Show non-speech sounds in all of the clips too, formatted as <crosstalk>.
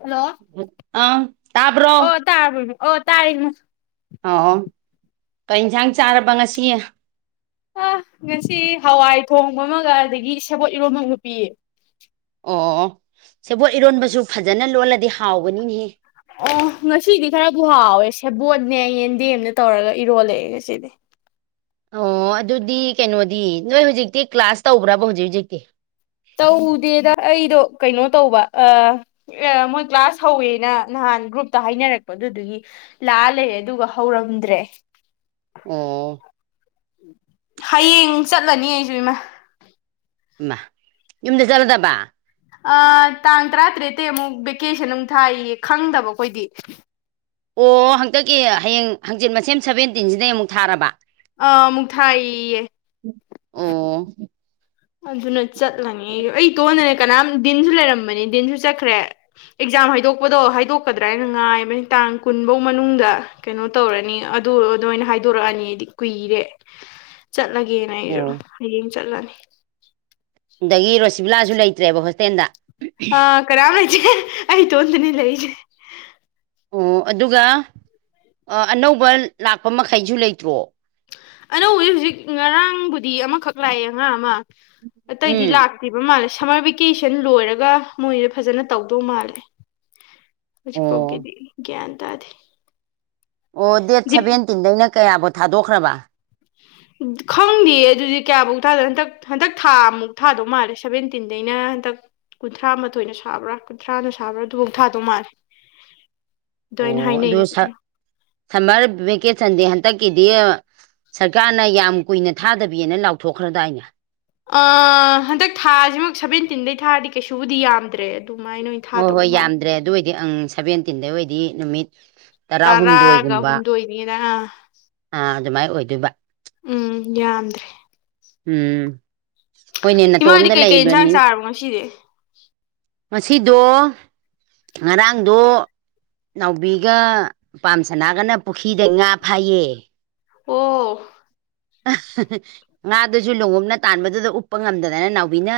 hello ꯑ ꯇꯥꯕ꯭ꯔꯣ ꯇꯥꯕꯅꯤ <inaudible> ꯑꯣ ꯇꯥꯔꯅ ꯑꯣ ꯀꯩ ꯏꯟꯁꯥꯡ ꯆꯥꯔꯕ ꯉꯁꯤ ꯑ ꯉꯁꯤ ꯍꯋꯥꯏ ꯊꯣꯡꯕ ꯑꯃꯒ ꯑꯗꯒꯤ ꯁꯦꯕꯣꯠ ꯏꯔꯣꯟꯕꯒ ꯄꯤꯌꯦ ꯑꯣ ꯁꯦꯕꯣꯠ ꯏꯔꯣꯟꯕꯁꯨ ꯐꯖꯅ ꯂꯣꯜꯂꯗꯤ ꯍꯥꯎꯕꯅꯤꯅꯦꯍꯦ ꯑꯣ ꯉꯁꯤꯗꯤ ꯈꯔꯕꯨ ꯍꯥꯎꯋꯦ ꯁꯦꯕꯣꯠꯅꯦ ꯌꯦꯟꯗꯦꯝꯅ ꯇꯧꯔꯒ ꯏꯔꯣꯜꯂꯛꯑꯦ ꯉꯁꯤꯗꯤ ꯑꯣ ꯑꯗꯨꯗꯤ ꯀꯩꯅꯣꯗꯤ ꯅꯣꯏ ꯍꯧꯖꯤꯛꯇꯤ ꯀ꯭ꯂꯥꯁ ꯇꯧꯕ꯭ꯔꯕ ꯍꯧꯖꯤꯛ ꯍꯧꯖꯤꯛꯇꯤ ꯇꯧꯗꯦꯗ ꯑꯩꯗꯣ ꯀꯩꯅꯣ ꯇꯧꯕ ꯑ ꯃꯣꯏ ꯀ꯭ꯂꯥꯁ ꯍꯧꯋꯦꯅ ꯅꯍꯥꯟ ꯒ꯭ꯔꯨꯞꯇ ꯍꯥꯏꯅꯔꯛꯄ ꯑꯗꯨꯗꯨꯒꯤ ꯂꯥꯛꯑ ꯂꯩ ꯑꯗꯨꯒ ꯍꯧꯔꯝꯗ꯭ꯔꯦ ꯑꯣ ꯍꯌꯦꯡ ꯆꯠꯂꯅꯤ ꯑꯩꯁꯨ ꯏꯃꯥ ꯌꯨꯝꯗ ꯆꯠꯂꯗꯕ ꯑ ꯇꯥꯡ ꯇꯔꯥꯇꯔꯦꯇꯩ ꯑꯃꯨꯛ ꯚꯦꯀꯦꯁꯟ ꯑꯃꯨꯛ ꯊꯥꯏꯌꯦ ꯈꯪꯗꯕ ꯑꯩꯈꯣꯏꯗꯤ ꯑꯣ ꯍꯟꯇꯛꯀꯤ ꯍꯌꯦꯡ ꯍꯪꯆꯤꯠ ꯃꯁꯦꯝ ꯁꯕꯦꯟꯇꯤꯟꯁꯤꯗꯩ ꯑꯃꯨꯛ ꯊꯥꯔꯕ ꯑꯃꯨꯛ ꯊꯥꯏꯌꯦ ꯑꯣ ꯑꯗꯨꯅ ꯆꯠꯂꯅꯤ ꯑꯩꯇꯣꯟꯗꯅꯦ ꯀꯅꯥꯝ ꯗꯤꯟꯁꯨ ꯂꯩꯔꯝꯕꯅꯤ ꯗꯤꯟꯁꯨ ꯆꯠꯈ꯭ꯔꯦ ꯑꯦꯛꯖꯥꯝ ꯍꯥꯏꯗꯣꯛꯄꯗꯣ ꯍꯥꯏꯗꯣꯛꯀꯗ꯭ꯔꯥ ꯍꯥꯏꯅ ꯉꯥꯏꯕꯅꯤ ꯇꯥꯡ ꯀꯨꯟꯐꯧ ꯃꯅꯨꯡꯗ ꯀꯩꯅꯣ ꯇꯧꯔꯅꯤ ꯑꯗꯨ ꯑꯗꯨꯃꯥꯏꯅ ꯍꯥꯏꯗꯣꯔꯛꯑꯅꯤꯗꯤ ꯀꯨꯏꯔꯦ <unintelligible> ꯆꯠꯂꯒꯦꯅ ꯑꯩꯁꯨ ꯑꯣ ꯍꯌꯦꯡ ꯆꯠꯂꯅꯤ ꯑꯗꯒꯤ ꯔꯣꯁꯤꯕꯤꯂꯥꯁꯨ ꯂꯩꯇ꯭ꯔꯦꯕ ꯍꯣꯁꯇꯦꯜꯗ ꯑ ꯀꯅꯥꯝ ꯂꯩꯇꯔꯦ ꯑꯩ ꯢꯇꯣꯝꯇꯅꯤ ꯂꯩꯖꯦ ꯑꯣ ꯑꯗꯨꯒ ꯑꯅꯧꯕ ꯂꯥꯛꯄ ꯃꯈꯩꯁꯨ ꯂꯩꯇ꯭ꯔꯣ ꯑꯅꯧ ꯍꯧꯖꯤꯛ ꯍꯧꯖꯤꯛ ꯉꯔꯥꯡꯕꯨꯗꯤ ꯑꯃꯈꯛ ꯂꯥꯛꯑꯦ ꯑꯉꯥꯡ ꯑꯃ ꯑꯇꯩꯗꯤ ꯎꯝ ꯂꯥꯛ ꯄꯤꯕ ꯃꯥꯜꯂꯦ ꯁꯝꯃꯔ ꯚꯦꯀꯦꯁꯟ ꯂꯣꯏꯔꯒ ꯃꯣꯏꯁꯦ ꯐꯖꯅ ꯇꯧꯗꯧ ꯃꯥꯜꯂꯦ ꯍꯧꯖꯤꯛ ꯑꯣ ꯐꯥꯎꯒꯤꯗꯤ ꯒꯌꯥꯟ ꯇꯥꯗꯦ ꯑꯣ ꯗꯦꯠ ꯗꯤꯞ ꯁꯦꯚꯦꯟꯇꯤꯟꯗꯩꯅ ꯀꯌꯥꯕꯧ ꯊꯥꯗꯣꯛꯈ꯭ꯔꯕ ꯈꯪꯗꯦ ꯑꯗꯨꯗꯤ ꯀꯌꯥꯃꯧꯛ ꯊꯥꯗꯣꯏꯅ ꯍꯟꯗꯛ ꯍꯟꯗꯛ ꯊꯥꯃꯨꯛ ꯊꯥꯗꯧ ꯃꯥꯜꯂꯦ ꯁꯚꯦꯟꯇꯤꯟꯗꯩꯅ ꯍꯟꯗꯛ ꯀꯨꯟꯊ꯭ꯔꯥ ꯃꯥꯊꯣꯏꯅ ꯁꯥꯕ꯭ꯔꯥ ꯀꯨꯟꯊ꯭ꯔꯥꯅ ꯁꯥꯕ꯭ꯔꯥ ꯑꯗꯨꯐꯥꯎ ꯊꯥꯗꯧ ꯃꯥꯜꯂꯦ ꯑꯗꯣ ꯑꯣ ꯑꯩꯅ ꯑꯗꯨ ꯍꯥꯏꯅꯩꯌꯦꯕ ꯁꯝꯃꯔ ꯚꯦꯀꯦꯁꯟꯗꯦ ꯍꯟꯗꯛꯀꯤꯗꯤ ꯁꯔꯀꯥꯔꯅ ꯌꯥꯝ ꯀꯨꯏꯅ ꯊꯥꯗꯕꯤꯅ ꯂꯥꯎꯊꯣꯛꯈ꯭ꯔꯗꯥꯏꯅꯦ ꯑ ꯍꯟꯗꯛ ꯊꯥꯁꯤꯃꯛ ꯁꯚꯦꯟꯇꯤꯟꯗꯩ ꯊꯥꯔꯗꯤ ꯀꯩꯁꯨꯕꯨꯗꯤ ꯌꯥꯝꯗ꯭ꯔꯦ ꯑꯗꯨꯃꯥꯏꯅ ꯑꯣꯏꯅ ꯍꯣꯏ ꯍꯣꯏ ꯊꯥꯗꯧꯕ ꯃꯥꯜꯂꯦ ꯌꯥꯝꯗ꯭ꯔꯦ ꯑꯗꯨ ꯑꯣꯏꯗꯤ ꯑꯪ ꯁꯚꯦꯟꯇꯤꯟꯗꯩ ꯑꯣꯏꯗꯤ ꯅꯨꯃꯤꯠ ꯇꯔꯥꯒ ꯇꯔꯥꯍꯨꯝꯗꯣꯏꯒꯨꯝꯕ ꯑꯍꯨꯝꯗ ꯑꯣꯏꯅꯤꯅ ꯑ ꯑꯗꯨꯃꯥꯏꯅ ꯑꯣꯏꯗꯣꯏꯕ ꯎꯝ ꯌꯥꯝꯗ꯭ꯔꯦ ꯎꯝ ꯍꯣꯏꯅꯦ ꯏꯃꯥꯗꯤ ꯅꯥꯇꯣꯝꯇ ꯀꯩꯀꯩ ꯏꯟꯁꯥꯡ ꯂꯩꯕ꯭ꯔꯅꯤ ꯆꯥꯔꯕ ꯉꯁꯤꯗꯤ ꯉꯁꯤꯗꯣ ꯉꯔꯥꯡꯗꯣ ꯅꯥꯎꯕꯤꯒ ꯄꯥꯝꯁꯅꯥꯒꯅ ꯄꯨꯈ꯭ꯔꯤꯗ ꯉꯥ ꯐꯩꯌꯦ ꯑꯣ ꯉꯥꯗꯨꯁꯨ ꯂꯨꯍꯣꯝꯅ ꯇꯥꯟꯕꯗꯨꯗ ꯎꯞꯄ ꯉꯝꯗꯗꯅ ꯅꯥꯎꯕꯤꯅ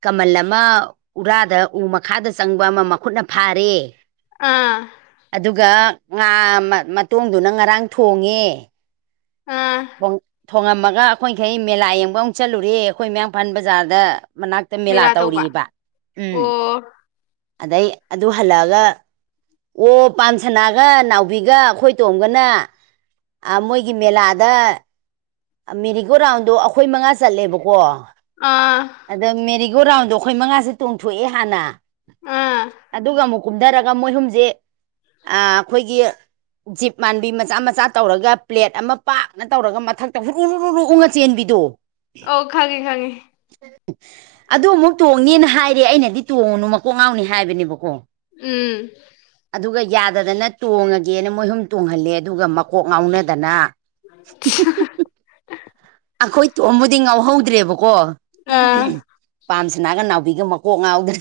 ꯀꯃꯜ ꯑꯃ ꯎꯔꯥꯗ ꯎ ꯃꯈꯥꯗ ꯆꯪꯕ ꯑꯃ ꯃꯈꯨꯠꯅ ꯐꯥꯔꯦ ꯑꯥ ꯑꯗꯨꯒ ꯉꯥ ꯃꯇꯣꯡꯗꯨꯅ ꯉꯔꯥꯡ ꯊꯣꯡꯉꯦ ꯎꯝ ꯊꯣꯉꯝꯃꯒ ꯑꯩꯈꯣꯏꯈꯩ ꯃꯦꯂꯥ ꯌꯦꯡꯕ ꯑꯃꯨꯛ ꯆꯠꯂꯨꯔꯦ ꯑꯩꯈꯣꯏ ꯃꯌꯥꯡꯐꯥꯟ ꯕꯖꯥꯔꯗ ꯃꯅꯥꯛ ꯍꯦꯛꯇ ꯃꯦꯂꯥ ꯇꯧꯔꯤꯑꯔꯤꯕ ꯎꯝ ꯑꯣ ꯑꯗꯩ ꯑꯗꯨ ꯍꯜꯂꯛꯑꯒ ꯑꯣ ꯄꯥꯝꯁꯅꯥꯒ ꯅꯥꯎꯕꯤꯒ ꯑꯩꯈꯣꯏ ꯇꯣꯝꯒꯅ ꯃꯣꯏꯒꯤ ꯃꯦꯂꯥꯗ ꯃꯦꯔꯤꯒꯣ ꯔꯥꯎꯟꯗꯣ ꯑꯩꯈꯣꯏ ꯃꯉꯥ ꯆꯠꯂꯦꯕꯀꯣ ꯑꯥ ꯑꯗ ꯃꯦꯔꯤꯒꯣ ꯔꯥꯎꯟꯗꯣ ꯑꯩꯈꯣꯏ ꯃꯉꯥꯁꯦ ꯇꯣꯡꯊꯣꯛꯑꯦ ꯍꯥꯟꯅ ꯑꯥ ꯑꯗꯨꯒ ꯑꯃꯨꯛ ꯀꯨꯝꯊꯔꯒ ꯃꯣꯏꯍꯨꯝꯁꯦ ꯑꯩꯈꯣꯏꯒꯤ ꯖꯤꯞ ꯃꯥꯟꯕꯤ ꯃꯆꯥ ꯃꯆꯥ ꯇꯧꯔꯒ ꯄ꯭ꯂꯦꯠ ꯑꯃ ꯄꯥꯛꯅ ꯇꯧꯔꯒ ꯃꯊꯛ ꯇꯧ ꯍꯨꯔꯨ ꯍꯨꯔꯣꯛꯎ ꯉ ꯆꯦꯟꯕꯤꯗꯣ ꯑꯣ ꯈꯥꯒꯦ ꯈꯥꯒꯦ ꯑꯗꯨ ꯑꯃꯨꯛ ꯇꯣꯡꯅꯦꯅ ꯍꯥꯏꯔꯦ ꯑꯩꯅꯗꯤ ꯇꯣꯡꯉꯨꯅꯨ ꯃꯀꯣꯛ ꯉꯥꯎꯅꯤ ꯍꯥꯏꯕꯅꯦꯕꯀꯣ ꯎꯝ ꯑꯗꯨꯒ ꯌꯥꯗꯗꯅ ꯇꯣꯡꯉꯒꯦꯅ ꯃꯣꯏꯍꯨꯝ ꯇꯣꯡꯍꯜꯂꯦ ꯑꯗꯨꯒ ꯃꯀꯣꯛ ꯉꯥꯎꯅꯗꯅ <unintelligible> ꯑꯩꯈꯣꯏ ꯇꯣꯕꯨꯗꯤ ꯉꯥꯎꯍꯧꯗ꯭ꯔꯦꯕꯀꯣ ꯑꯥ ꯄꯥꯝꯁꯅꯥꯒ ꯅꯥꯎꯕꯤꯒ ꯃꯀꯣꯛ ꯉꯥꯎꯗ꯭ꯔꯦ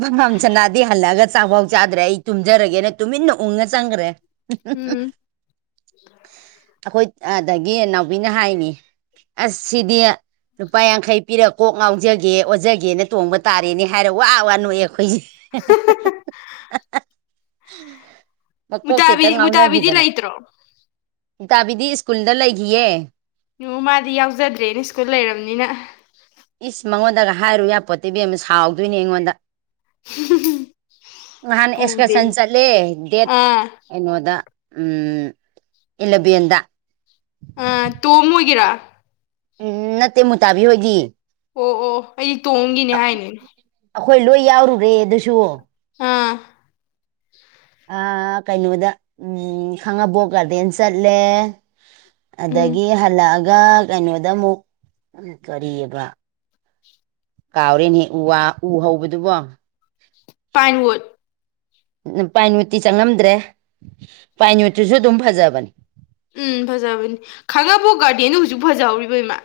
ꯄꯥꯝꯁꯅꯥꯗꯤ ꯍꯜꯂꯑꯒ ꯆꯥꯛꯐꯥꯎ ꯆꯥꯗ꯭ꯔꯦ ꯑꯩ ꯇꯨꯝꯖꯔꯒꯦꯅ ꯇꯨꯃꯤꯟꯅ ꯎꯡꯉ ꯆꯪꯈ꯭ꯔꯦ ꯎꯝ ꯑꯩꯈꯣꯏ ꯑꯗꯒꯤ ꯏ ꯅꯥꯎꯕꯤꯅ ꯍꯥꯏꯅꯤ ꯑꯁ ꯁꯤꯗꯤ ꯄꯄꯥ ꯌꯥꯡꯈꯩ ꯄꯤꯔꯒ ꯀꯣꯛ ꯉꯥꯎꯖꯒꯦ ꯑꯣꯖꯒꯦꯅ ꯇꯣꯡꯕ ꯇꯥꯔꯦꯅꯦ ꯍꯥꯏꯔ ꯋꯥ ꯋꯥ ꯅꯣꯛꯑꯦ ꯑꯩꯈꯣꯏꯁꯦ <unintelligible> ꯃꯀꯣꯛ ꯆꯦꯠꯇ ꯃꯨꯇꯥꯕꯤ ꯃꯨꯇꯥꯕꯤꯗꯤ ꯉꯥꯎꯅꯈꯤꯗꯅ ꯂꯩꯇ꯭ꯔꯣ ꯏꯇꯥꯕꯤꯗꯤ ꯁ꯭ꯀꯨꯜꯗ ꯂꯩꯈꯤꯌꯦ ꯉ ꯃꯥꯗꯤ ꯌꯥꯎꯖꯗ꯭ꯔꯦꯅ ꯁ꯭ꯀꯨꯜ ꯂꯩꯔꯕꯅꯤꯅ ꯏꯁ ꯃꯉꯣꯟꯗꯒ ꯍꯥꯏꯔꯨ ꯌꯥꯄꯣꯠꯇꯤꯕꯤ ꯑꯃ ꯁꯥꯎꯗꯣꯏꯅꯦ ꯑꯩꯉꯣꯟꯗ ꯅꯍꯥꯟꯅ ꯄꯨꯗꯦ ꯑꯦꯛꯁꯀꯔꯁꯟ ꯆꯠꯂꯦ ꯗꯦꯠ ꯑꯥ ꯀꯩꯅꯣꯗ ꯏꯂꯕꯦꯟꯗ ꯇꯣꯝ ꯑꯣꯏꯒꯦꯔꯥ ꯎꯝ ꯅꯠꯇꯦ ꯃꯨꯇꯥꯕꯤ ꯍꯣꯏꯗꯤ ꯑꯣ ꯑꯣ ꯑꯩꯗꯤ ꯇꯣꯝꯒꯤꯅꯦ ꯍꯥꯏꯅꯦ ꯑꯩꯈꯣꯏ ꯂꯣꯏ ꯌꯥꯎꯔꯨꯔꯦ ꯑꯗꯨꯁꯨ ꯍꯥꯝ ꯀꯩꯅꯣꯗ ꯎꯝ ꯈꯥꯡꯉꯕꯣꯛ ꯒꯥꯔꯗꯦꯟ ꯆꯠꯂꯦ ꯎꯝ ꯑꯗꯒꯤ ꯍꯜꯂꯛꯑꯒ ꯀꯩꯅꯣꯗ ꯑꯃꯨꯛ ꯀꯧꯔꯤꯑꯕ ꯀꯥꯎꯔꯦꯅꯦꯍꯦꯛ ꯎ ꯋꯥ ꯎ ꯍꯧꯕꯗꯨꯕꯣ ꯄꯥꯏꯟꯋꯗ ꯄꯥꯏꯌꯨꯠꯇꯤ ꯆꯪꯉꯝꯗ꯭ꯔꯦ ꯄꯥꯏꯅꯨꯠꯇꯤꯁꯨ ꯑꯗꯨꯝ ꯐꯖꯕꯅꯤ ꯎꯝ ꯐꯖꯕꯅꯤ ꯈꯥꯒꯥꯕꯣꯛ ꯒꯥꯔꯗꯅ ꯍꯧꯖꯤꯛ ꯐꯖꯍꯧꯔꯤꯕ ꯏꯃꯥ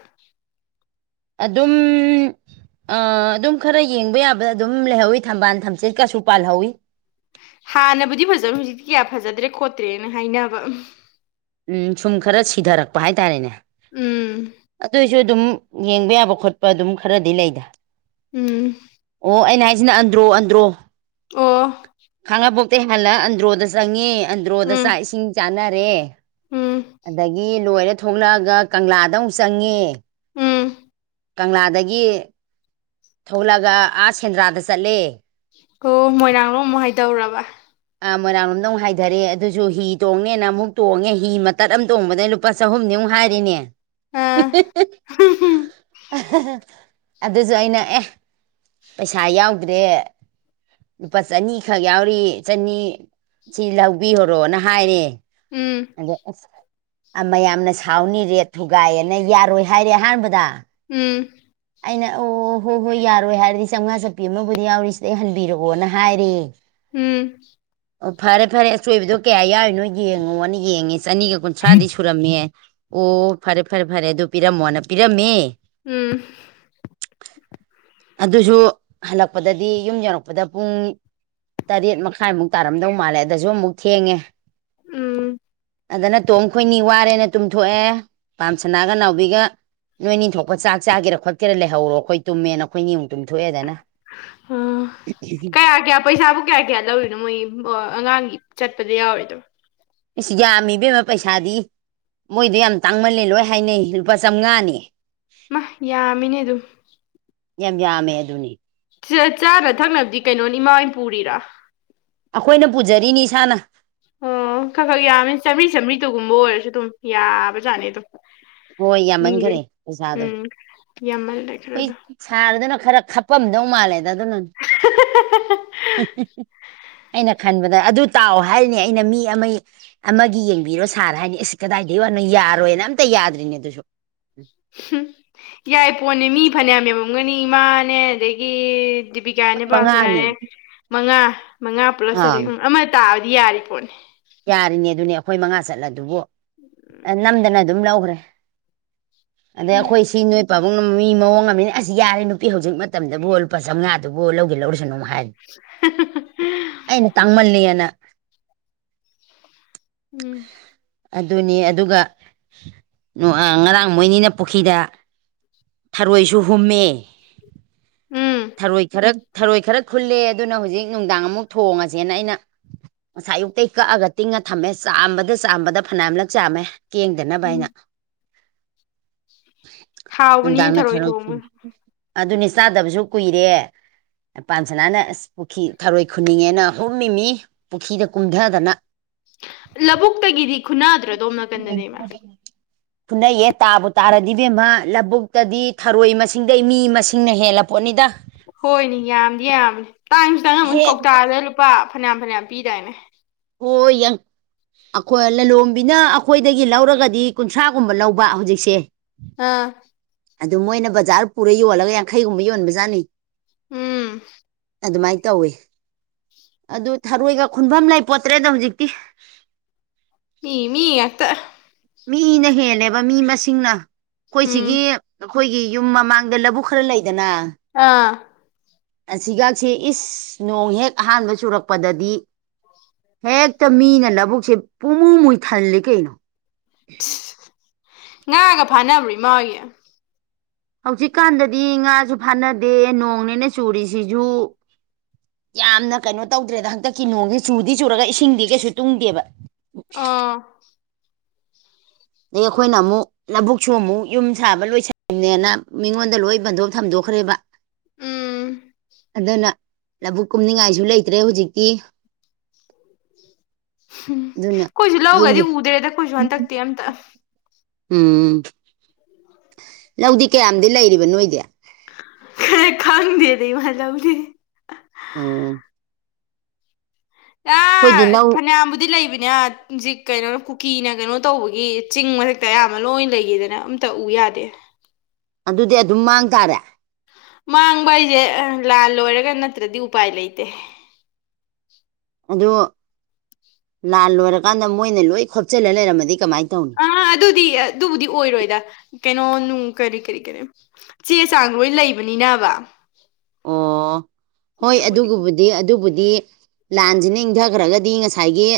ꯑꯗꯨꯝ ꯑ ꯑꯗꯨꯝ ꯈꯔ ꯌꯦꯡꯕ ꯌꯥꯕꯗ ꯑꯗꯨꯝ ꯂꯩꯍꯧꯋꯤ ꯊꯝꯕꯥꯜ ꯊꯝꯆꯠ ꯀꯁꯨ ꯄꯥꯜꯍꯧꯋꯤ ꯍꯥꯟꯅꯕꯨꯗꯤ ꯐꯖꯕ ꯍꯧꯖꯤꯛꯇꯤ ꯀꯌꯥ ꯐꯖꯗ꯭ꯔꯦ ꯈꯣꯠꯇ꯭ꯔꯦꯅ ꯍꯥꯏꯅꯕ ꯎꯝ ꯁꯨꯝ ꯈꯔ ꯁꯤꯊꯔꯛꯄ ꯍꯥꯏꯇꯥꯔꯦꯅꯦ ꯎꯝ ꯎꯝ ꯑꯗꯨꯑꯣꯏꯁꯨ ꯑꯗꯨꯝ ꯌꯦꯡꯕ ꯌꯥꯕ ꯈꯣꯠꯄ ꯑꯗꯨꯝ ꯈꯔꯗꯤ ꯂꯩꯗ ꯎꯝ ꯑꯣ ꯑꯩꯅ ꯍꯥꯏꯁꯤꯅ ꯑꯟꯗ꯭ꯔꯣ ꯑꯟꯗ꯭ꯔꯣ ꯑꯣ ꯈꯥꯡꯉꯕꯣꯛꯇꯩ ꯍꯥꯟꯂ ꯑꯟꯗ꯭ꯔꯣꯗ ꯆꯪꯉꯦ ꯑꯟꯗ꯭ꯔꯣꯗ ꯎꯝ ꯆꯥꯛ ꯏꯁꯤꯡ ꯆꯥꯅꯔꯦ ꯎꯝ ꯑꯗꯒꯤ ꯂꯣꯏꯔ ꯊꯣꯛꯂꯛꯑꯒ ꯀꯪꯂꯥꯗ ꯑꯃꯨꯛ ꯆꯪꯉꯦ ꯎꯝ ꯀꯪꯂꯥꯗꯒꯤ ꯊꯣꯛꯂꯛꯑꯒ ꯑꯥꯁ ꯁꯦꯟꯗ꯭ꯔꯥꯗ ꯆꯠꯂꯦ ꯑꯣ ꯃꯣꯏꯔꯥꯡꯂꯣ ꯑꯃꯨꯛ ꯍꯥꯏꯗꯧꯔꯕ ꯑ ꯃꯣꯏꯔꯥꯡꯂꯣꯝꯗꯧꯨꯛ ꯍꯥꯏꯊꯔꯦ ꯑꯗꯨꯁꯨ ꯍꯤ ꯇꯣꯡꯉꯦꯅ ꯑꯃꯨꯛ ꯇꯣꯡꯉꯦ ꯍꯤ ꯃꯇꯠ ꯑꯃ ꯇꯣꯡꯕꯗꯅ ꯂꯨꯄꯥ ꯆꯍꯨꯝꯅꯤꯃꯨꯛ ꯍꯥꯏꯔꯤꯅꯦ ꯑꯥ ꯑꯗꯨꯁꯨ ꯑꯩꯅ ꯑꯦ ꯄꯩꯁꯥ ꯌꯥꯎꯗ꯭ꯔꯦ ꯂꯨꯄꯥ ꯆꯅꯤꯈꯛ ꯌꯥꯎꯔꯤ ꯆꯅꯤ ꯁꯤ ꯂꯧꯕꯤꯈꯣꯔꯣꯅ ꯍꯥꯏꯔꯦ ꯎꯝ ꯑꯗ ꯑꯁ ꯃꯌꯥꯝꯅ ꯁꯥꯎꯅꯤ ꯔꯦꯠ ꯊꯨꯒꯥꯏꯌꯦꯅ ꯌꯥꯔꯣꯏ ꯍꯥꯏꯔꯦ ꯑꯍꯥꯟꯕꯗ ꯎꯝ ꯑꯩꯅ ꯑꯣ ꯍꯣꯏ ꯍꯣꯏ ꯌꯥꯔꯣꯏ ꯍꯥꯏꯔꯗꯤ ꯆꯥꯝꯃꯉꯥ ꯆꯠꯄꯤ ꯑꯃꯕꯨꯗꯤ ꯌꯥꯎꯔꯤꯁꯤꯗꯩ ꯍꯟꯕꯤꯔꯛꯑꯣꯅ ꯍꯥꯏꯔꯦ ꯎꯝ ꯑꯣ ꯐꯔꯦ ꯐꯔꯦ ꯑꯆꯣꯏꯕꯗꯣ ꯀꯌꯥ ꯌꯥꯎꯏꯅꯣꯏ ꯌꯦꯡꯉꯑꯣꯅ ꯌꯦꯡꯉꯤ ꯆꯅꯤꯒ ꯀꯨꯟꯊ꯭ꯔꯥꯗꯤ ꯁ ꯈꯨꯔꯝꯃꯦ ꯑꯣ ꯐꯔꯦ ꯐꯔꯦ ꯐꯔꯦ ꯑꯗꯨ ꯄꯤꯔꯝꯃꯣꯅ ꯄꯤꯔꯝꯃꯦ ꯎꯝ ꯑꯗꯨꯁꯨ ꯍꯜꯂꯛꯄꯗꯗꯤ ꯌꯨꯝ ꯌꯧꯔꯛꯄꯗ ꯄꯨꯡ ꯇꯔꯦꯠ ꯃꯈꯥꯏꯃꯨꯛ ꯇꯥꯔꯝꯗꯧ ꯃꯥꯜꯂꯦ ꯑꯗꯁꯨ ꯑꯃꯨꯛ ꯊꯦꯡꯉꯦ ꯎꯝ ꯑꯗꯨꯅ ꯇꯣꯝ ꯈꯣꯏꯅꯤ ꯋꯥꯔꯦꯅ ꯇꯨꯝꯊꯣꯛꯑꯦ ꯄꯥꯝꯁꯅꯥꯒ ꯅꯥꯎꯕꯤꯒ ꯅꯣꯏ ꯅꯤꯡꯊꯣꯛꯄ ꯆꯥꯛ ꯆꯥꯦꯔ ꯈꯣꯠꯀꯦꯔꯥ ꯂꯩꯍꯧꯔꯣ ꯑꯩꯈꯣꯏ ꯇꯨꯝꯃꯦꯅ ꯑꯩꯈꯣꯏ ꯅꯤꯌꯨꯛ ꯇꯨꯝꯊꯣꯛꯑꯦꯗꯅ ꯑꯣ ꯀꯥꯏ ꯑꯒꯦ ꯄꯩꯁꯥꯕꯨ ꯀꯌꯥ ꯀꯌꯥ ꯂꯧꯔꯤꯅꯣ ꯃꯣꯏꯒꯤ ꯑꯉꯥꯡꯒꯤ ꯆꯠꯄꯗ ꯌꯥꯎꯔꯤꯗꯣ ꯑꯁ ꯌꯥꯝꯃꯤꯕꯦꯝꯃ ꯄꯩꯁꯥꯗꯤ ꯃꯣꯏꯗꯣ ꯌꯥꯝ ꯇꯥꯡꯃꯜꯂꯦ ꯂꯣꯏ ꯍꯥꯏꯅꯩ ꯂꯨꯄꯥ ꯆꯥꯝꯃꯉꯥꯅꯦ ꯃꯥ ꯌꯥꯝꯃꯤꯅꯦ ꯑꯗꯨꯝ ꯌꯥꯝ ꯌꯥꯝꯃꯦ ꯑꯗꯨꯅꯤ ꯆꯥꯅ ꯊꯛꯅꯕꯗꯤ ꯀꯩꯅꯣꯅꯤ ꯏꯃꯥꯣꯏ ꯄꯨꯔꯤꯔꯥ ꯑꯩꯈꯣꯏꯅ ꯄꯨꯖꯔꯤꯅꯤ ꯏꯁꯥꯅ ꯑꯣ ꯈꯔ ꯈꯛ ꯌꯥꯝꯕꯅꯤ ꯆꯥꯝꯔꯤ ꯆꯥꯝꯔꯤꯗꯨꯒꯨꯝꯕ ꯑꯣꯏꯔꯁꯨ ꯑꯗꯨꯝ ꯌꯥꯕꯖꯥꯠꯅꯤ ꯑꯗꯨꯝ ꯍꯣꯏ ꯃꯤꯦ ꯌꯥꯝꯃꯟꯈꯔꯦ ꯄꯩꯁꯥꯗꯣ ꯎꯝ ꯌꯦꯃꯜ ꯂꯩꯈ꯭ꯔ ꯍꯣꯏ ꯑꯗꯨꯣ ꯁꯥꯔꯗꯨꯅ ꯈꯔ ꯈꯞꯄꯝꯗꯧ ꯃꯥꯜꯂꯦꯗ ꯑꯗꯨꯅꯤ ꯍꯦ-ꯍꯦ-ꯍꯦ ꯑꯩꯅ ꯈꯟꯕꯗ ꯑꯗꯨ ꯇꯥꯎꯑꯣ ꯍꯥꯏꯔꯤꯅꯦ ꯑꯩꯅ ꯃꯤ ꯑꯃꯒꯤ ꯑꯃꯒꯤ ꯌꯦꯡꯕꯤꯔꯣ ꯁꯥꯔ ꯍꯥꯏꯅꯤ ꯑꯁ ꯀꯗꯥꯏꯗꯒꯤꯩ ꯋꯥꯅꯣ ꯌꯥꯔꯣꯏꯅ ꯑꯝꯇ ꯌꯥꯗ꯭ꯔꯤꯅꯦ ꯑꯗꯨꯁꯨ ꯎ ꯌꯥꯏ ꯄꯣꯟꯅꯦ ꯃꯤ ꯐꯅꯌꯥꯝ ꯃꯦꯝꯃꯝꯒꯅꯤ ꯏꯃꯥꯅꯦ ꯑꯗꯒꯤ ꯗꯤꯕꯤꯀꯥꯅꯦ ꯑꯩꯈꯣꯏ ꯄꯝ ꯃꯉꯥꯅꯤ ꯆꯔꯦ ꯃꯉꯥ ꯃꯉꯥ ꯄꯨꯂꯁ ꯑꯥ ꯆꯔꯦꯠ ꯑꯃ ꯇꯥꯕꯗꯤ ꯌꯥꯔꯤ ꯄꯣꯠꯅꯤ ꯌꯥꯔꯤꯅꯦ ꯑꯗꯨꯅꯦ ꯑꯩꯈꯣꯏ ꯃꯉꯥ ꯆꯠꯂ ꯑꯗꯨꯕꯨ ꯅꯝꯗꯅ ꯑꯗꯨꯝ ꯂꯧꯈ꯭ꯔꯦ ꯑꯗꯩ ꯑꯩꯈꯣꯏ ꯁꯤ ꯅꯣꯏ ꯄꯕꯨꯡ ꯃꯤ ꯃꯑꯣꯡ ꯑꯃꯅꯤꯅ ꯑꯁ ꯌꯥꯔꯦ ꯅꯨꯄꯤ ꯍꯧꯖꯤꯛ ꯃꯇꯝꯗꯕꯨ ꯂꯨꯄꯥ ꯆꯥꯝꯉꯥꯗꯨꯕꯨ ꯂꯧꯒꯦ ꯂꯧꯔꯨꯁꯅꯨ ꯍꯥꯏꯔꯦ ꯍꯥ-ꯍꯥ-ꯍꯥ ꯑꯩꯅ ꯇꯥꯡꯃꯜꯂꯦ ꯍꯏꯅ ꯎꯝ ꯑꯗꯨꯅꯤ ꯑꯗꯨꯒ ꯉꯔꯥꯡ ꯃꯣꯏꯅꯤꯅ ꯄꯨꯈ꯭ꯔꯤꯗ ꯊꯔꯣꯏꯁꯨ ꯍꯨꯝꯃꯦ ꯎꯝ ꯊꯔꯣꯏ ꯈꯔ ꯊꯔꯣꯏ ꯈꯔ ꯈꯨꯜꯂꯦ ꯑꯗꯨꯅ ꯍꯧꯖꯤꯛ ꯅꯨꯡꯗꯥꯡ ꯑꯃꯨꯛ ꯊꯣꯡꯉꯁꯦꯅ ꯑꯩꯅ ꯉꯁꯥꯏ ꯑꯌꯨꯛꯇ ꯀꯛꯑꯒ ꯇꯤꯡꯉ ꯊꯝꯃꯦ ꯆꯥꯝꯕꯗ ꯆꯥꯝꯕꯗ ꯐꯅꯝꯂꯛ ꯆꯥꯝꯃꯦ ꯀꯦꯡꯗꯅꯕ ꯍꯥꯏꯅ ꯎꯝ ꯍꯥꯎꯕꯅꯤ ꯅꯨꯡꯗꯥꯡꯅ ꯊꯣꯡꯕ ꯊꯔꯣꯏ <inaudible> ꯑꯗꯨꯅꯦ ꯆꯥꯗꯕꯁꯨ ꯀꯨꯏꯔꯦ ꯃꯄꯥꯥꯟ ꯁꯅꯥꯅ ꯑꯁ ꯄꯨꯈ꯭ꯔꯤ ꯊꯔꯣꯏ ꯈꯨꯅꯤꯡꯉꯦꯅ ꯍꯨꯝꯃꯤꯃꯤ ꯄꯨꯈ꯭ꯔꯤꯗ ꯀꯨꯝꯊꯗꯅ ꯂꯧꯕꯕꯨꯛꯇꯒꯤꯗꯤ ꯈꯨꯟꯅꯥꯗ꯭ꯔꯗꯣꯝ ꯅꯥꯀꯟꯗꯅꯦ ꯏꯃ ꯐꯨꯅꯩꯑ ꯇꯥꯕꯨ ꯇꯥꯔꯗꯤ ꯕꯦꯝꯃ ꯂꯕꯨꯛꯇꯗꯤ ꯊꯔꯣꯏ ꯃꯁꯤꯡꯗꯩ ꯃꯤ ꯃꯁꯤꯡꯅ ꯍꯦꯜꯂ ꯄꯨꯣꯅꯤꯗꯥ ꯍꯣꯏꯅꯦ ꯌꯥꯝꯗꯤ ꯌꯥꯝꯕꯅꯤ ꯇꯥꯏꯝꯁꯨꯇꯪ ꯑꯃꯨꯛ ꯍꯦꯛ ꯀꯧꯇꯥꯔꯗ ꯂꯨꯄꯥ ꯐꯅꯌꯥꯝ ꯐꯅꯌꯥꯝ ꯄꯤꯗꯥꯏꯅꯦ ꯍꯌꯪ ꯑꯩꯈꯣꯏ ꯂꯂꯣꯟꯣꯝꯕꯤꯅ ꯑꯩꯈꯣꯏꯗꯒꯤ ꯂꯧꯔꯒꯗꯤ ꯀꯨꯟꯊ꯭ꯔꯥꯒꯨꯝꯕ ꯂꯧꯕ ꯍꯧꯖꯤꯛꯁꯦ ꯑꯥ ꯑꯗꯨ ꯃꯣꯏꯅ ꯕꯖꯥꯔ ꯄꯨꯔ ꯌꯣꯜꯂꯒ ꯌꯥꯡꯈꯩꯒꯨꯝꯕ ꯌꯣꯟꯕꯖꯥꯠꯅꯤ ꯎꯝ ꯑꯗꯨꯃꯥꯏꯅ ꯇꯧꯋꯤ ꯑꯗꯨ ꯊꯔꯣꯏꯒ ꯈꯨꯟꯐꯝ ꯂꯩ ꯄꯣꯠꯇ꯭ꯔꯦꯗꯣ ꯍꯧꯖꯤꯛꯇꯤ ꯃꯤ ꯃꯤ ꯉꯥꯛꯇ ꯃꯤꯅ ꯍꯦꯜꯂꯦꯕ ꯃꯤ ꯃꯁꯤꯡꯅ ꯎꯝ ꯑꯩꯈꯣꯏꯁꯤꯒꯤ ꯅꯈꯣꯏꯒꯤ ꯌꯨꯝ ꯃꯃꯥꯡꯗ ꯂꯧꯕꯨꯛ ꯈꯔ ꯂꯩꯗꯅ ꯑꯥ ꯑꯁꯤꯒꯥꯛꯁꯦ ꯏꯁ ꯅꯣꯡ ꯍꯦꯛ ꯑꯍꯥꯟꯕ ꯆꯨꯔꯛꯄꯗꯗꯤ ꯍꯦꯛꯇ ꯃꯤꯅ ꯅꯕꯨꯛꯁꯦ ꯄꯨꯡꯃꯨ ꯃꯨꯣꯏ ꯊꯜꯂꯤ ꯀꯩꯅꯣ ꯉꯥꯒ ꯐꯥꯅꯕꯔꯤ ꯏꯃꯥꯒꯤ ꯍꯧꯖꯤꯛꯀꯥꯟꯗꯗꯤ ꯉꯥꯁꯨ ꯐꯥꯅꯗꯦ ꯅꯣꯡꯅꯦꯅ ꯆꯨꯔꯤꯁꯤꯁꯨ ꯌꯥꯝꯅ ꯀꯩꯅꯣ ꯇꯧꯗ꯭ꯔꯦꯗ ꯍꯟꯇꯛꯀꯤ ꯅꯣꯡꯁꯤꯦ ꯆꯨꯗꯤ ꯆꯨꯔꯒ ꯏꯁꯤꯡꯗꯤ ꯀꯩꯁꯨ ꯇꯨꯡꯗꯦꯕ ꯑꯥ ꯑꯗꯗꯒꯤ ꯑꯩꯈꯣꯏꯅ ꯑꯃꯨꯛ ꯂꯧꯕꯕꯨꯛꯁꯨ ꯑꯃꯨꯛ ꯌꯨꯝ ꯁꯥꯕ ꯂꯣꯏꯁꯤꯟ ꯅꯦꯅ ꯃꯤꯉꯣꯟꯗ ꯂꯣꯏ ꯕꯟꯗꯣꯛꯞ ꯊꯝꯗꯣꯛꯈ꯭ꯔꯦꯕ ꯎꯝ ꯑꯗꯨꯅ ꯂꯕꯨꯨꯛ ꯀꯨꯝꯅꯤꯡꯉꯥꯏꯁꯨ ꯂꯩꯇ꯭ꯔꯦ ꯍꯧꯖꯤꯛꯇꯤ ꯎꯝ ꯑꯗꯨꯅ ꯑꯩꯏꯁꯨ ꯌꯨꯝꯒꯤ ꯂꯧꯒꯗꯤ ꯎꯗ꯭ꯔꯦꯗ ꯑꯩꯈꯁꯨ ꯍꯟꯇꯛꯇꯤ ꯑꯝꯇ ꯎꯝ ꯂꯧꯗꯤ ꯀꯌꯥꯝꯗꯤ ꯂꯩꯔꯤꯕ ꯅꯣꯏꯗꯤ ꯀ ꯈꯥꯡꯅꯗ ꯂꯩ ꯃꯥꯖ ꯎ ꯑꯣ ꯑꯩꯈꯣꯏꯗꯤ ꯑꯦ ꯂꯧ ꯐꯅꯌꯥꯝꯕꯨꯗꯤ ꯂꯩꯕꯅꯦ ꯍꯧꯖꯤꯛ ꯀꯩꯅꯣ ꯀꯨꯀꯤꯅ ꯀꯩꯅꯣ ꯇꯧꯕꯒꯤ ꯆꯤꯡ ꯃꯊꯛꯇ ꯑꯌꯥꯝꯕ ꯂꯣꯏ ꯂꯩꯈꯤꯗꯅ ꯑꯝꯇ ꯎ ꯌꯥꯗꯦ ꯑꯗꯨꯗꯤ ꯑꯗꯨꯝ ꯃꯥꯡ ꯇꯥꯔꯦ ꯃꯥꯡꯕ ꯑꯩꯖꯦ ꯂꯥꯜ ꯂꯣꯏꯔꯒ ꯅꯠꯇ꯭ꯔꯗꯤ ꯎꯄꯥꯏ ꯂꯩꯇꯦ ꯑꯗꯣ ꯂꯥꯟ ꯂꯣꯏꯔꯀꯥꯟꯗ ꯃꯣꯏꯅ ꯂꯣꯏ ꯈꯣꯞꯆꯤꯜꯂ ꯂꯩꯔꯝꯃꯗꯤ ꯀꯃꯥꯏꯅ ꯇꯧꯅꯤ ꯑꯥ ꯑꯗꯨꯗꯤ ꯑꯗꯨꯕꯨꯗꯤ ꯑꯣꯏꯔꯣꯏꯗ ꯀꯩꯅꯣ ꯅꯨꯡ ꯀꯔꯤ ꯀꯔꯤ ꯀꯔꯤ ꯆꯦ ꯆꯥꯡ ꯂꯣꯏ ꯂꯩꯕꯅꯤꯅꯕ ꯑꯣ ꯍꯣꯏ ꯑꯗꯨꯕꯨꯗꯤ ꯑꯗꯨꯒꯕꯨꯗꯤ ꯗꯤ ꯑꯗꯨꯕꯨꯗꯤ ꯂꯥꯟꯁꯤꯅ ꯏꯪꯊꯈ꯭ꯔꯒꯗꯤ ꯉꯁꯥꯏꯒꯤ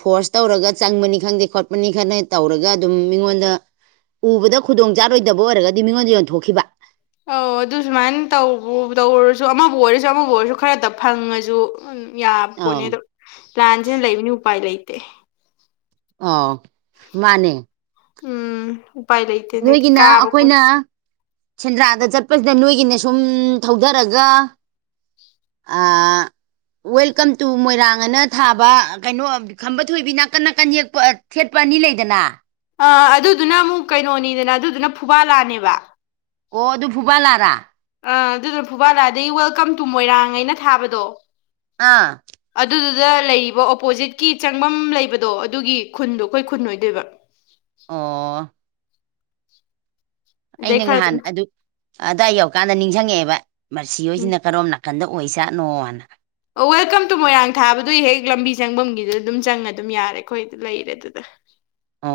ꯐꯣꯔꯁ ꯇꯧꯔꯒ ꯆꯪꯕꯅꯤ ꯈꯪꯗꯦ ꯈꯣꯠꯄꯅꯤ ꯈꯪꯗꯦ ꯇꯧꯔꯒ ꯑꯗꯨꯝ ꯃꯤꯉꯣꯟꯗ ꯎꯕꯗ ꯈꯨꯗꯣꯡ ꯆꯥꯔꯣꯏꯗꯕ ꯑꯣꯏꯔꯒꯗꯤ ꯃꯤꯉꯣꯟꯗ ꯌꯣꯟꯊꯣꯛꯈꯤꯕ ꯑꯣ ꯑꯗꯨ ꯁꯨꯃꯥꯏꯅ ꯇꯧꯕ ꯇꯧꯔꯁꯨ ꯑꯃꯕꯨ ꯑꯣꯏꯔꯁꯨ ꯑꯃꯕꯨ ꯑꯣꯏꯔꯁꯨ ꯈꯔꯗ ꯐꯪꯉꯁꯨ ꯎꯝ ꯌꯥꯕ ꯄꯣꯠꯅꯦ ꯑꯥꯎ ꯑꯗꯣ ꯂꯥꯟꯁꯤꯅ ꯂꯩꯕꯅꯤ ꯎꯄꯥꯏ ꯂꯩꯇꯦ ꯑ ꯃꯥꯅꯦ ꯎꯝ ꯎꯄꯥꯏ ꯂꯩꯇꯦ ꯍꯟꯗꯛ ꯅꯣꯏꯒꯤꯅ ꯀꯥꯕ ꯈꯣꯠ ꯑꯩꯈꯣꯏꯅ ꯁꯦꯟꯗ꯭ꯔꯥꯗ ꯆꯠꯄꯁꯤꯗ ꯅꯣꯏꯒꯤꯅꯦ ꯁꯨꯝ ꯊꯧꯙꯔꯒ ꯑ ꯋꯦꯜꯀꯝ ꯇꯨ ꯃꯣꯏꯔꯥꯡ ꯑꯅ ꯊꯥꯕ ꯀꯩꯅꯣ ꯈꯝꯕ ꯊꯣꯏꯕꯤ ꯅꯥꯀꯟ ꯅꯥꯀꯟ ꯌꯦꯛꯄ ꯊꯦꯠꯄ ꯑꯅꯤ ꯂꯩꯗꯅ ꯑ ꯑꯗꯨꯗꯨꯅ ꯑꯃꯨꯛ ꯀꯩꯅꯣꯅꯤꯗꯅ ꯑꯗꯨꯗꯨꯅ ꯐꯨꯕꯥꯜꯂꯥꯅꯦꯕ ꯑꯣ ꯑꯗꯨ ꯐꯨꯕꯜꯂꯥꯔꯥ ꯑ ꯑꯗꯨꯅ ꯐꯨꯕꯥꯜꯂꯥꯑꯗꯩ ꯋꯦꯜꯀꯝ ꯇꯨ ꯃꯣꯏꯔꯥꯡ ꯑꯩꯅ ꯊꯥꯕꯗꯣ ꯑꯥ ꯑꯗꯨꯗꯨꯗ ꯂꯩꯔꯤꯕ ꯑꯣꯄꯣꯖꯤꯠꯀꯤ ꯆꯪꯐꯝ ꯂꯩꯕꯗꯣ ꯑꯗꯨꯒꯤ ꯈꯨꯟꯗꯣ ꯑꯩꯈꯣꯏ ꯈꯨꯟ ꯑꯣꯏꯗꯣꯏꯕ ꯑꯣ ꯑꯗꯩ ꯑꯩꯅ ꯈꯔ ꯉꯍꯥꯟ ꯑꯗꯨꯝ ꯑꯗꯨ ꯑꯗꯥꯏ ꯌꯧꯔꯀꯥꯟꯗ ꯅꯤꯡꯁꯤꯡꯉꯛꯑꯦꯕ ꯃꯔꯁꯤ ꯍꯣꯏꯁꯤꯅ ꯎꯝ ꯀꯔꯣꯝꯅ ꯀꯟꯗ ꯑꯣꯏ ꯆꯥꯠꯅꯣꯅ ꯑꯣ ꯋꯦꯜꯀꯝ ꯇꯨ ꯃꯣꯏꯔꯥꯡ ꯊꯥꯕꯗꯨꯏ ꯍꯦꯛ ꯂꯝꯕꯤ ꯆꯪꯐꯝꯒꯤꯗꯨ ꯑꯗꯨꯝ ꯆꯪꯉ ꯑꯗꯨꯝ ꯌꯥꯔꯦ ꯑꯩꯈꯣꯏ ꯂꯩꯔꯦ ꯑꯗꯨ ꯑ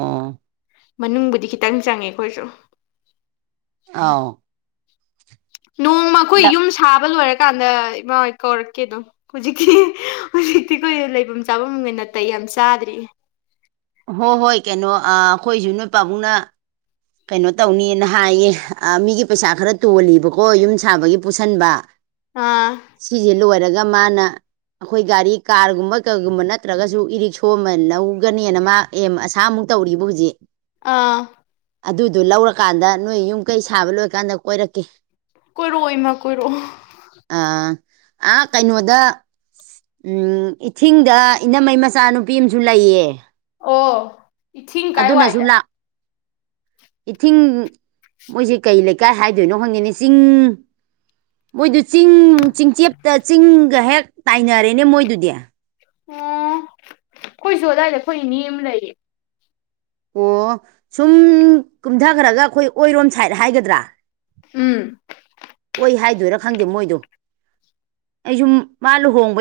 ꯃꯅꯨꯡꯕꯨꯗꯤ ꯈꯤꯇꯪ ꯆꯪꯉꯦ ꯑꯩꯈꯣꯏꯁꯨ ꯑꯥꯎ ꯅꯣꯡꯃ ꯑꯩꯈꯣꯏ ꯌꯨꯝ ꯁꯥꯕ ꯂꯣꯏꯔꯀꯥꯟꯗ ꯏꯃꯥ ꯍꯣꯏ ꯀꯧꯔꯛꯀꯦ ꯑꯗꯨꯝ ꯍꯧꯖꯤꯛꯀꯤ ꯍꯧꯖꯤꯛꯇꯤ ꯀꯈ ꯂꯩꯐꯝ ꯆꯥꯐꯝ ꯃꯩ ꯅꯇꯩꯦ ꯌꯥꯝ ꯆꯥꯗ꯭ꯔꯤ ꯍꯣꯏ ꯍꯣꯏ ꯀꯩꯅꯣ ꯑ ꯑꯩꯈꯣꯏꯁꯨ ꯅꯣꯏ ꯄꯥꯕꯨꯡꯅ ꯀꯩꯅꯣ ꯇꯧꯅꯤꯅ ꯍꯥꯏꯌꯦ ꯃꯤꯒꯤ ꯄꯩꯁꯥ ꯈꯔ ꯇꯣꯜꯂꯤꯕꯀꯣ ꯌꯨꯝ ꯁꯥꯕꯒꯤ ꯄꯨꯁꯤꯟꯕ ꯑꯥ ꯁꯤꯁꯦ ꯂꯣꯏꯔꯒ ꯃꯥꯅ ꯑꯩꯈꯣꯏ ꯒꯥꯔꯤ ꯀꯥꯔꯒꯨꯝꯕ ꯀꯩꯒꯨꯝꯕ ꯅꯠꯇ꯭ꯔꯒꯁꯨ ꯏꯔꯤꯛꯁꯣ ꯑꯃ ꯂꯧꯒꯅꯦꯅ ꯃꯥ ꯑꯦꯝ ꯑꯁꯥ ꯑꯃꯨꯛ ꯇꯧꯔꯤꯕ ꯍꯧꯖꯤꯛ ꯑꯥ ꯑꯗꯨꯗꫭ ꯂꯧꯔꯀꯥꯟꯗ ꯅꯣꯏ ꯌꯨꯝ ꯀꯩ ꯁꯥꯕ ꯂꯣꯏꯔꯀꯥꯟꯗ ꯀꯣꯏꯔꯛꯀꯦ ꯀꯔꯑꯣꯏ ꯃ ꯀꯔꯨ ꯑ ꯑ ꯀꯩꯅꯣꯗ ꯎꯝ ꯏꯊꯤꯡꯗ ꯏꯅꯝꯃꯩ ꯃꯆꯥꯅꯨꯄꯤ ꯑꯃꯁꯨ ꯂꯩꯌꯦ ꯑꯣ ꯏꯊꯤꯡ ꯀꯥꯏ ꯑꯗꯨꯅꯁꯨ ꯋꯥꯏꯗ ꯂꯥꯛ ꯏꯊꯤꯡ ꯃꯣꯏꯁꯦ ꯀꯩ ꯂꯩꯀꯥꯏ ꯍꯥꯏꯗꯣꯏꯅꯣ ꯈꯪꯗꯦꯅꯦ ꯆꯤꯡ ꯃꯣꯏꯗꯨ ꯆꯤꯡ ꯆꯤꯡꯆꯦꯞꯇ ꯆꯤꯡꯒ ꯍꯦꯛ ꯇꯥꯏꯅꯔꯦꯅꯦ ꯃꯣꯏꯗꯨꯗꯤ ꯑꯣ ꯑꯩꯈꯣꯏꯁꯨ ꯑꯗꯨꯗꯥꯏꯗ ꯑꯩꯈꯣꯏ ꯏ ꯑꯃ ꯂꯩꯌꯦ ꯑꯣ ꯁꯨꯝ ꯀꯨꯝꯙꯈ꯭ꯔꯒ ꯑꯩꯈꯣꯏ ꯑꯣꯏꯔꯣꯝ ꯁꯥꯏꯠ ꯍꯥꯏꯒꯗ꯭ꯔꯥ ꯎꯝ ꯑꯣꯏ ꯍꯥꯏꯗꫭꯏꯔ ꯈꯦꯗꯦ ꯃꯣꯏꯗꫭ ꯑꯩꯖꯨ ꯃꯥ ꯂꯨꯍꫭꯡꯕꯩꯗ